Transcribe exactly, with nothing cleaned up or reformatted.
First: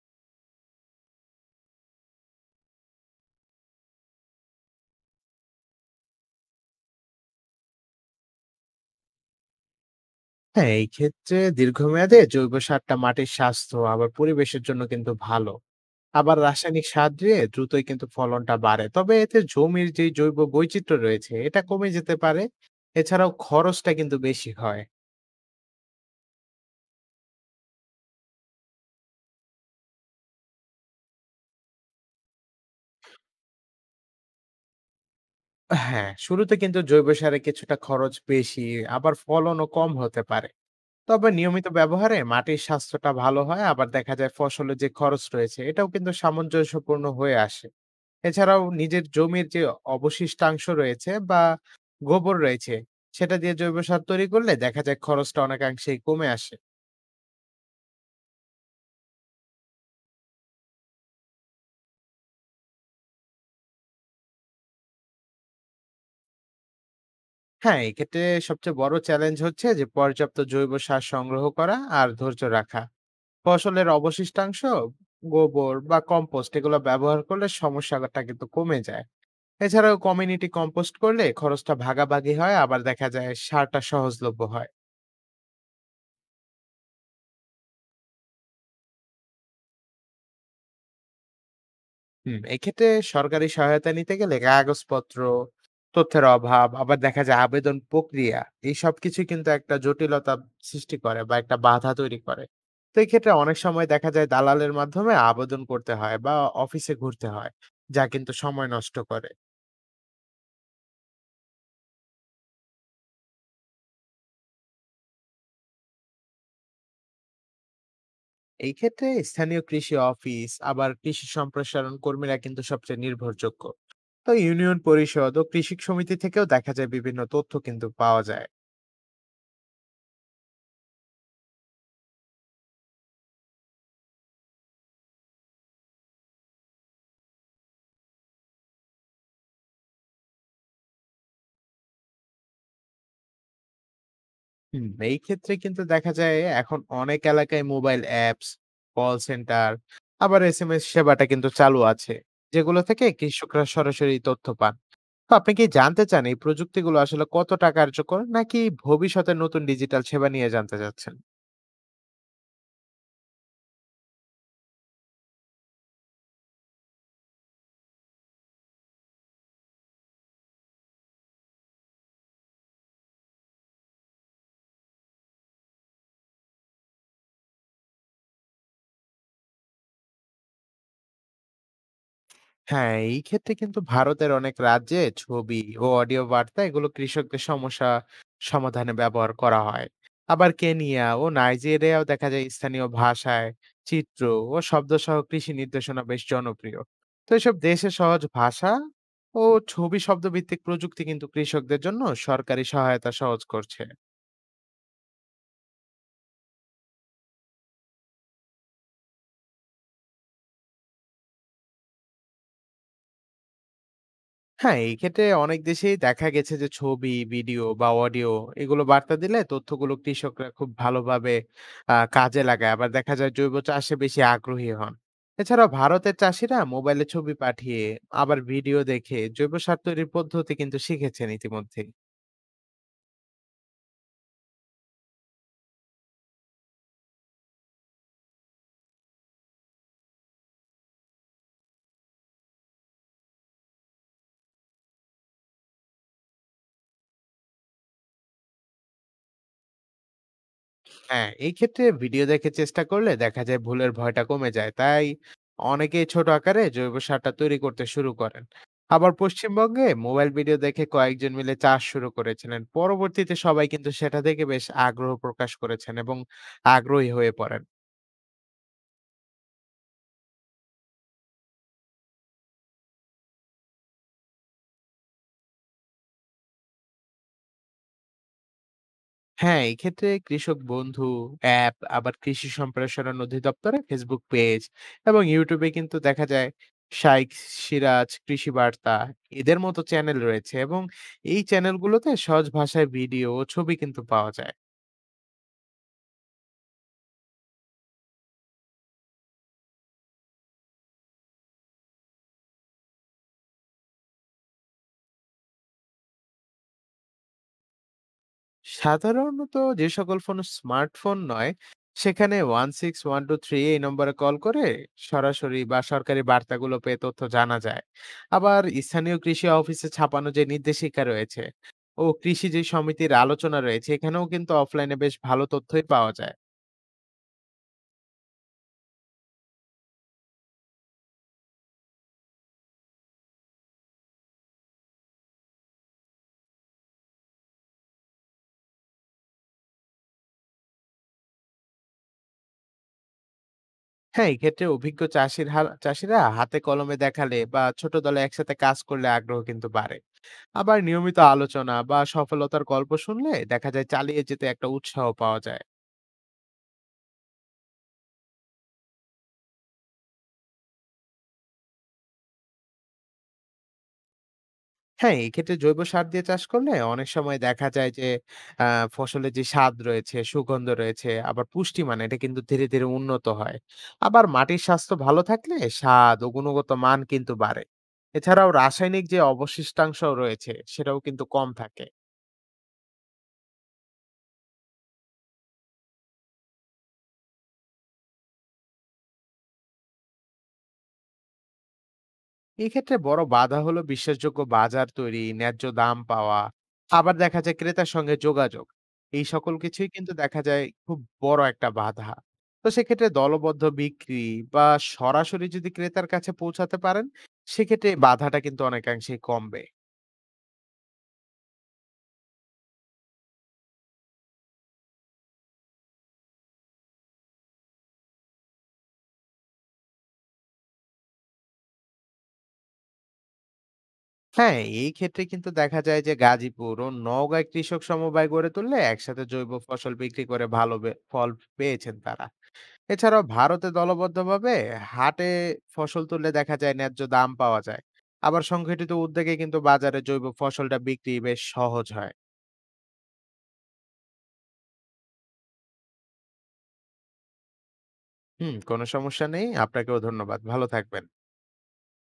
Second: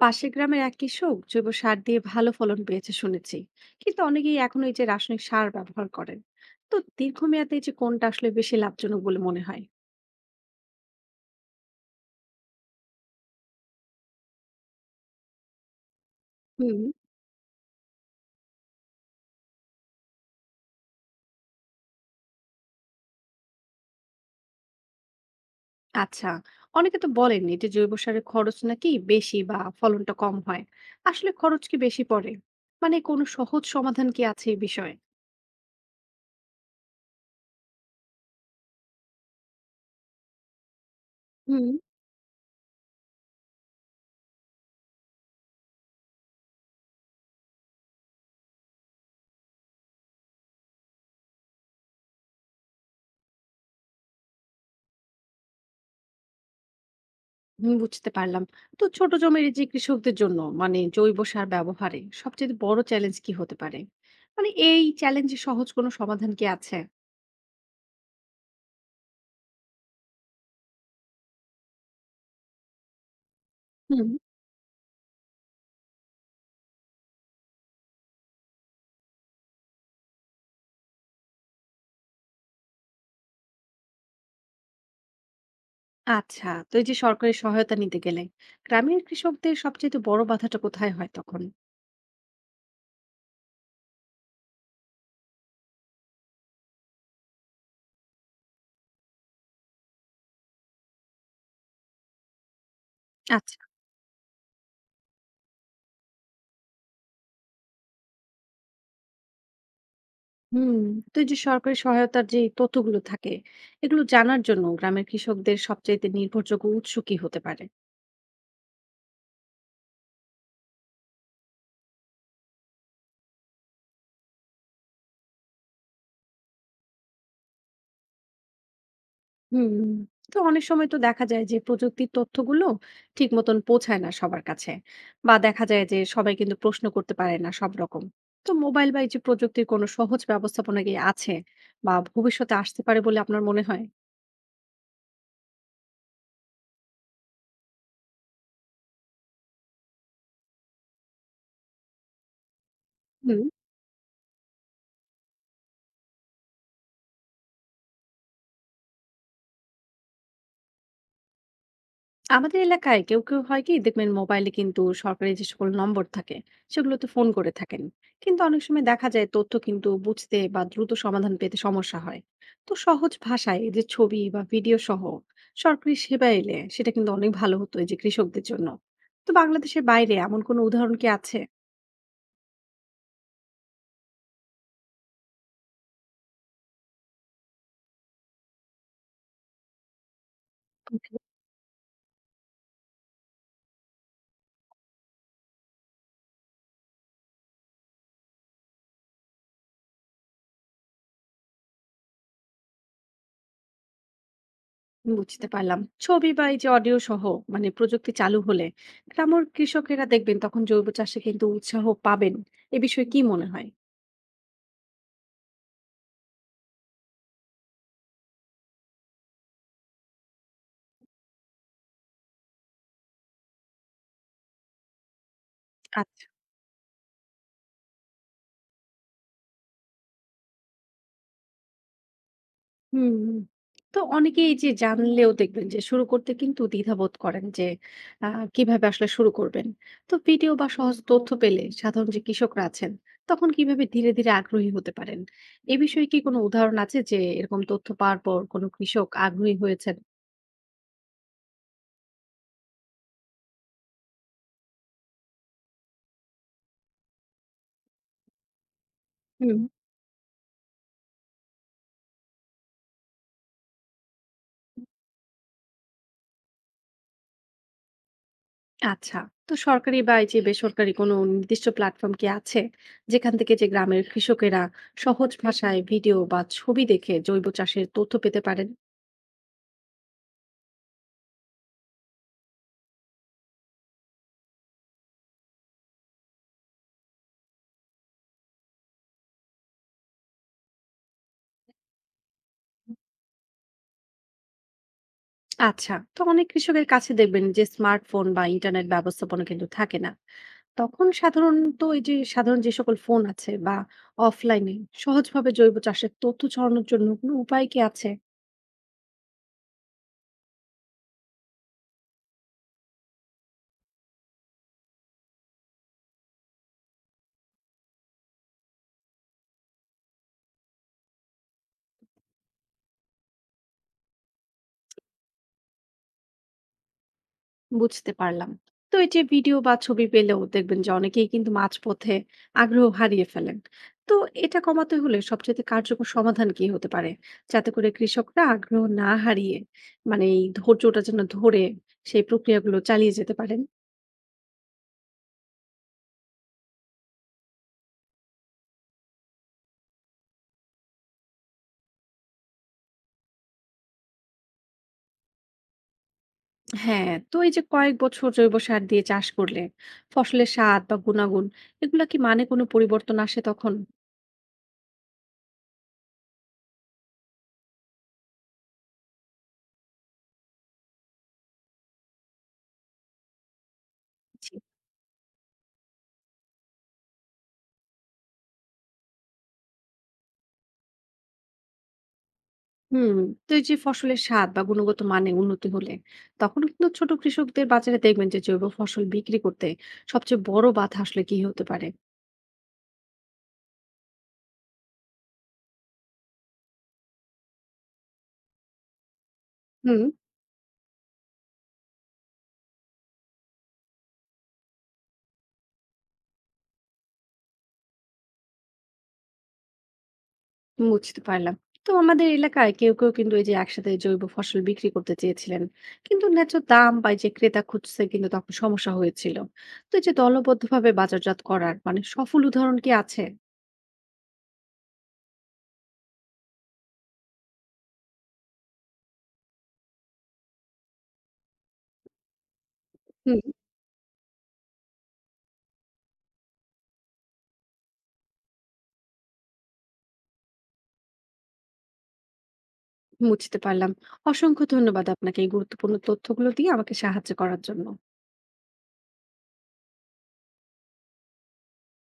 পাশের গ্রামের এক কৃষক জৈব সার দিয়ে ভালো ফলন পেয়েছে শুনেছি। কিন্তু অনেকেই এখন এই যে রাসায়নিক সার ব্যবহার করেন। তো দীর্ঘমেয়াদে এই যে কোনটা আসলে বেশি লাভজনক বলে মনে হয়? হ্যাঁ, এই ক্ষেত্রে দীর্ঘমেয়াদে জৈব সারটা মাটির স্বাস্থ্য আবার পরিবেশের জন্য কিন্তু ভালো। আবার হুম। রাসায়নিক সার দিয়ে দ্রুতই কিন্তু ফলনটা বাড়ে, তবে এতে জমির যে জৈব বৈচিত্র্য রয়েছে এটা কমে যেতে পারে। এছাড়াও খরচটা কিন্তু বেশি হয়। আচ্ছা। অনেকে তো বলেন এই যে জৈব সারের খরচ নাকি বেশি বা ফলনটা কম হয়। আসলে খরচ কি বেশি পড়ে? মানে কোনো সহজ সমাধান কি আছে এই বিষয়ে? হ্যাঁ, শুরুতে কিন্তু জৈব সারে কিছুটা খরচ বেশি, আবার ফলনও কম হতে পারে। তবে নিয়মিত হুম। ব্যবহারে মাটির স্বাস্থ্যটা ভালো হয়, আবার দেখা যায় ফসলের যে খরচ রয়েছে এটাও কিন্তু সামঞ্জস্যপূর্ণ হয়ে আসে। এছাড়াও নিজের জমির যে অবশিষ্টাংশ রয়েছে বা গোবর রয়েছে, সেটা দিয়ে জৈব সার তৈরি করলে দেখা যায় খরচটা অনেকাংশেই কমে আসে। হুম, বুঝতে পারলাম। তো ছোট জমির এই যে কৃষকদের জন্য মানে জৈব সার ব্যবহারে সবচেয়ে বড় চ্যালেঞ্জ কি হতে পারে? মানে এই চ্যালেঞ্জে সহজ কোনো সমাধান কি আছে? হ্যাঁ, এক্ষেত্রে সবচেয়ে বড় চ্যালেঞ্জ হচ্ছে যে পর্যাপ্ত জৈব সার সংগ্রহ করা আর ধৈর্য রাখা। ফসলের হুম, অবশিষ্টাংশ, গোবর বা কম্পোস্ট এগুলো ব্যবহার করলে সমস্যাটা কিন্তু কমে যায়। এছাড়াও কমিউনিটি কম্পোস্ট করলে খরচটা ভাগাভাগি হয়, আবার দেখা যায় সারটা সহজলভ্য হয়। আচ্ছা। তো এই যে সরকারি সহায়তা নিতে গেলে গ্রামের কৃষকদের সবচেয়ে বড় বাধাটা কোথায় হয় তখন? হুম, এক্ষেত্রে সরকারি সহায়তা নিতে গেলে কাগজপত্র, তথ্যের অভাব, আবার দেখা যায় আবেদন প্রক্রিয়া, এই সব কিছু কিন্তু একটা জটিলতা সৃষ্টি করে বা একটা বাধা তৈরি করে। তো এই ক্ষেত্রে অনেক আচ্ছা। সময় দেখা যায় দালালের মাধ্যমে আবেদন করতে হয় বা অফিসে ঘুরতে হয়, যা কিন্তু সময় নষ্ট করে। হুম। তো এই যে সরকারি সহায়তার যে তথ্যগুলো থাকে, এগুলো জানার জন্য গ্রামের কৃষকদের সবচাইতে নির্ভরযোগ্য উৎস কি হতে পারে? এই ক্ষেত্রে স্থানীয় কৃষি অফিস আবার কৃষি সম্প্রসারণ কর্মীরা কিন্তু সবচেয়ে নির্ভরযোগ্য। তো ইউনিয়ন পরিষদ ও কৃষি সমিতি থেকেও দেখা যায় বিভিন্ন তথ্য কিন্তু পাওয়া যায়। হুম। তো অনেক সময় তো দেখা যায় যে প্রযুক্তির তথ্যগুলো ঠিক মতন পৌঁছায় না সবার কাছে, বা দেখা যায় যে সবাই কিন্তু প্রশ্ন করতে পারে না সব রকম। তো মোবাইল বা এই যে প্রযুক্তির কোনো সহজ ব্যবস্থাপনা কি আছে, বা ভবিষ্যতে আসতে পারে বলে আপনার মনে হয়? হুম, এই ক্ষেত্রে কিন্তু দেখা যায় এখন অনেক এলাকায় মোবাইল অ্যাপস, কল সেন্টার, আবার এসএমএস সেবাটা কিন্তু চালু আছে। যেগুলো থেকে কৃষকরা সরাসরি তথ্য পান। তো আপনি কি জানতে চান এই প্রযুক্তিগুলো আসলে কতটা কার্যকর, নাকি ভবিষ্যতের নতুন ডিজিটাল সেবা নিয়ে জানতে চাচ্ছেন? আমাদের এলাকায় কেউ কেউ হয় কি দেখবেন মোবাইলে কিন্তু সরকারি যে সকল নম্বর থাকে সেগুলোতে ফোন করে থাকেন। কিন্তু অনেক সময় দেখা যায় তথ্য কিন্তু বুঝতে বা দ্রুত সমাধান পেতে সমস্যা হয়। তো সহজ ভাষায় এই যে ছবি বা ভিডিও সহ সরকারি সেবা এলে সেটা কিন্তু অনেক ভালো হতো এই যে কৃষকদের জন্য। তো বাংলাদেশের বাইরে এমন কোনো উদাহরণ কি আছে? হ্যাঁ, এই ক্ষেত্রে কিন্তু ভারতের অনেক রাজ্যে ছবি ও অডিও বার্তা এগুলো কৃষকদের সমস্যা সমাধানে ব্যবহার করা হয়। আবার কেনিয়া ও নাইজেরিয়াও দেখা যায় স্থানীয় ভাষায় চিত্র ও শব্দ সহ কৃষি নির্দেশনা বেশ জনপ্রিয়। তো এসব দেশে সহজ ভাষা ও ছবি, শব্দ ভিত্তিক প্রযুক্তি কিন্তু কৃষকদের জন্য সরকারি সহায়তা সহজ করছে। বুঝতে পারলাম। ছবি বা এই যে অডিও সহ মানে প্রযুক্তি চালু হলে গ্রামের কৃষকেরা দেখবেন তখন জৈব চাষে কিন্তু উৎসাহ পাবেন। এ বিষয়ে কি মনে হয়? হ্যাঁ, এই ক্ষেত্রে অনেক দেশেই দেখা গেছে যে ছবি, ভিডিও বা অডিও এগুলো বার্তা দিলে তথ্যগুলো কৃষকরা খুব ভালোভাবে আ কাজে লাগায়। আবার দেখা যায় জৈব চাষে বেশি আগ্রহী হন। এছাড়াও ভারতের আচ্ছা। চাষীরা মোবাইলে ছবি পাঠিয়ে আবার ভিডিও দেখে জৈব সার তৈরির পদ্ধতি কিন্তু শিখেছেন ইতিমধ্যে। হুম, হুম। তো অনেকেই এই যে জানলেও দেখবেন যে শুরু করতে কিন্তু দ্বিধাবোধ করেন যে আ কিভাবে আসলে শুরু করবেন। তো ভিডিও বা সহজ তথ্য পেলে সাধারণ যে কৃষকরা আছেন তখন কিভাবে ধীরে, ধীরে আগ্রহী হতে পারেন? এ বিষয়ে কি কোনো উদাহরণ আছে যে এরকম তথ্য পাওয়ার পর কোনো কৃষক আগ্রহী হয়েছেন? হ্যাঁ, এই ক্ষেত্রে ভিডিও দেখে চেষ্টা করলে দেখা যায় ভুলের ভয়টা কমে যায়। তাই অনেকেই ছোট আকারে জৈব সারটা তৈরি করতে শুরু করেন। আবার হুম। পশ্চিমবঙ্গে মোবাইল ভিডিও দেখে কয়েকজন মিলে চাষ শুরু করেছিলেন। পরবর্তীতে সবাই কিন্তু সেটা দেখে বেশ আগ্রহ প্রকাশ করেছেন এবং আগ্রহী হয়ে পড়েন। আচ্ছা। তো সরকারি বা এই যে বেসরকারি কোনো নির্দিষ্ট প্ল্যাটফর্ম কি আছে, যেখান থেকে যে গ্রামের কৃষকেরা সহজ ভাষায় ভিডিও বা ছবি দেখে জৈব চাষের তথ্য পেতে পারেন? হ্যাঁ, এক্ষেত্রে কৃষক বন্ধু অ্যাপ, আবার কৃষি সম্প্রসারণ অধিদপ্তরে ফেসবুক পেজ এবং ইউটিউবে কিন্তু দেখা যায় শাইখ সিরাজ কৃষি বার্তা, এদের মতো চ্যানেল রয়েছে এবং এই চ্যানেলগুলোতে সহজ ভাষায় ভিডিও ও ছবি কিন্তু পাওয়া যায়। আচ্ছা। তো অনেক কৃষকের কাছে দেখবেন যে স্মার্টফোন বা ইন্টারনেট ব্যবস্থাপনা কিন্তু থাকে না। তখন সাধারণত এই যে সাধারণ যে সকল ফোন আছে বা অফলাইনে সহজভাবে জৈব চাষের তথ্য ছড়ানোর জন্য কোনো উপায় কি আছে? সাধারণত যে সকল ফোন স্মার্টফোন নয়, সেখানে one six one two three এই নম্বরে কল করে সরাসরি বা সরকারি বার্তাগুলো পেয়ে তথ্য জানা যায়। আবার স্থানীয় কৃষি অফিসে ছাপানো যে নির্দেশিকা রয়েছে ও কৃষি যে সমিতির আলোচনা রয়েছে, এখানেও কিন্তু অফলাইনে বেশ ভালো তথ্যই পাওয়া যায়। বুঝতে পারলাম। তো এই যে ভিডিও বা ছবি পেলেও দেখবেন যে অনেকেই কিন্তু মাঝপথে আগ্রহ হারিয়ে ফেলেন। তো এটা কমাতে হলে সবচেয়ে কার্যকর সমাধান কি হতে পারে, যাতে করে কৃষকরা আগ্রহ না হারিয়ে, মানে এই ধৈর্যটা যেন ধরে সেই প্রক্রিয়াগুলো চালিয়ে যেতে পারেন? হ্যাঁ, এক্ষেত্রে অভিজ্ঞ চাষির হা- চাষিরা হাতে কলমে দেখালে বা ছোট দলে একসাথে কাজ করলে আগ্রহ কিন্তু বাড়ে। আবার নিয়মিত আলোচনা বা সফলতার গল্প শুনলে দেখা যায় চালিয়ে যেতে একটা উৎসাহ পাওয়া যায়। হ্যাঁ। তো এই যে কয়েক বছর জৈব সার দিয়ে চাষ করলে ফসলের স্বাদ বা গুণাগুণ, এগুলা কি মানে কোনো পরিবর্তন আসে তখন? হ্যাঁ, এক্ষেত্রে জৈব সার দিয়ে চাষ করলে অনেক সময় দেখা যায় যে আ ফসলের যে স্বাদ রয়েছে, সুগন্ধ রয়েছে, আবার পুষ্টিমান এটা কিন্তু ধীরে ধীরে উন্নত হয়। আবার জি। মাটির স্বাস্থ্য ভালো থাকলে স্বাদ ও গুণগত মান কিন্তু বাড়ে। এছাড়াও রাসায়নিক যে অবশিষ্টাংশ রয়েছে সেটাও কিন্তু কম থাকে। হুম। তো এই যে ফসলের স্বাদ বা গুণগত মানে উন্নতি হলে তখন কিন্তু ছোট কৃষকদের বাজারে দেখবেন যে জৈব ফসল বিক্রি করতে সবচেয়ে বড় বাধা আসলে কি হতে পারে? এক্ষেত্রে বড় বাধা হলো বিশ্বাসযোগ্য বাজার তৈরি, ন্যায্য দাম পাওয়া, আবার দেখা যায় ক্রেতার সঙ্গে যোগাযোগ, এই সকল কিছুই হুম। কিন্তু দেখা যায় খুব বড় একটা বাধা। তো সেক্ষেত্রে দলবদ্ধ বিক্রি বা সরাসরি যদি ক্রেতার কাছে পৌঁছাতে পারেন, সেক্ষেত্রে এই বাধাটা কিন্তু অনেকাংশেই কমবে। বুঝতে পারলাম। তো আমাদের এলাকায় কেউ, কেউ কিন্তু এই যে একসাথে জৈব ফসল বিক্রি করতে চেয়েছিলেন। কিন্তু ন্যায্য দাম বা এই যে ক্রেতা খুঁজতে কিন্তু তখন সমস্যা হয়েছিল। তো এই যে দলবদ্ধভাবে বাজারজাত করার মানে সফল উদাহরণ কি আছে? হ্যাঁ, এই ক্ষেত্রে কিন্তু দেখা যায় যে গাজীপুর ও নওগাঁয় কৃষক সমবায় গড়ে তুললে একসাথে জৈব ফসল বিক্রি করে ভালো বে- ফল পেয়েছেন তারা। এছাড়াও হুম, ভারতে দলবদ্ধভাবে হাটে ফসল তুললে দেখা যায় ন্যায্য দাম পাওয়া যায়। আবার সংগঠিত উদ্যোগে কিন্তু বাজারে জৈব ফসলটা বিক্রি বেশ সহজ হয়। বুঝতে পারলাম। অসংখ্য ধন্যবাদ আপনাকে এই গুরুত্বপূর্ণ তথ্যগুলো দিয়ে আমাকে সাহায্য করার জন্য। হুম, কোনো সমস্যা নেই, আপনাকেও ধন্যবাদ, ভালো থাকবেন।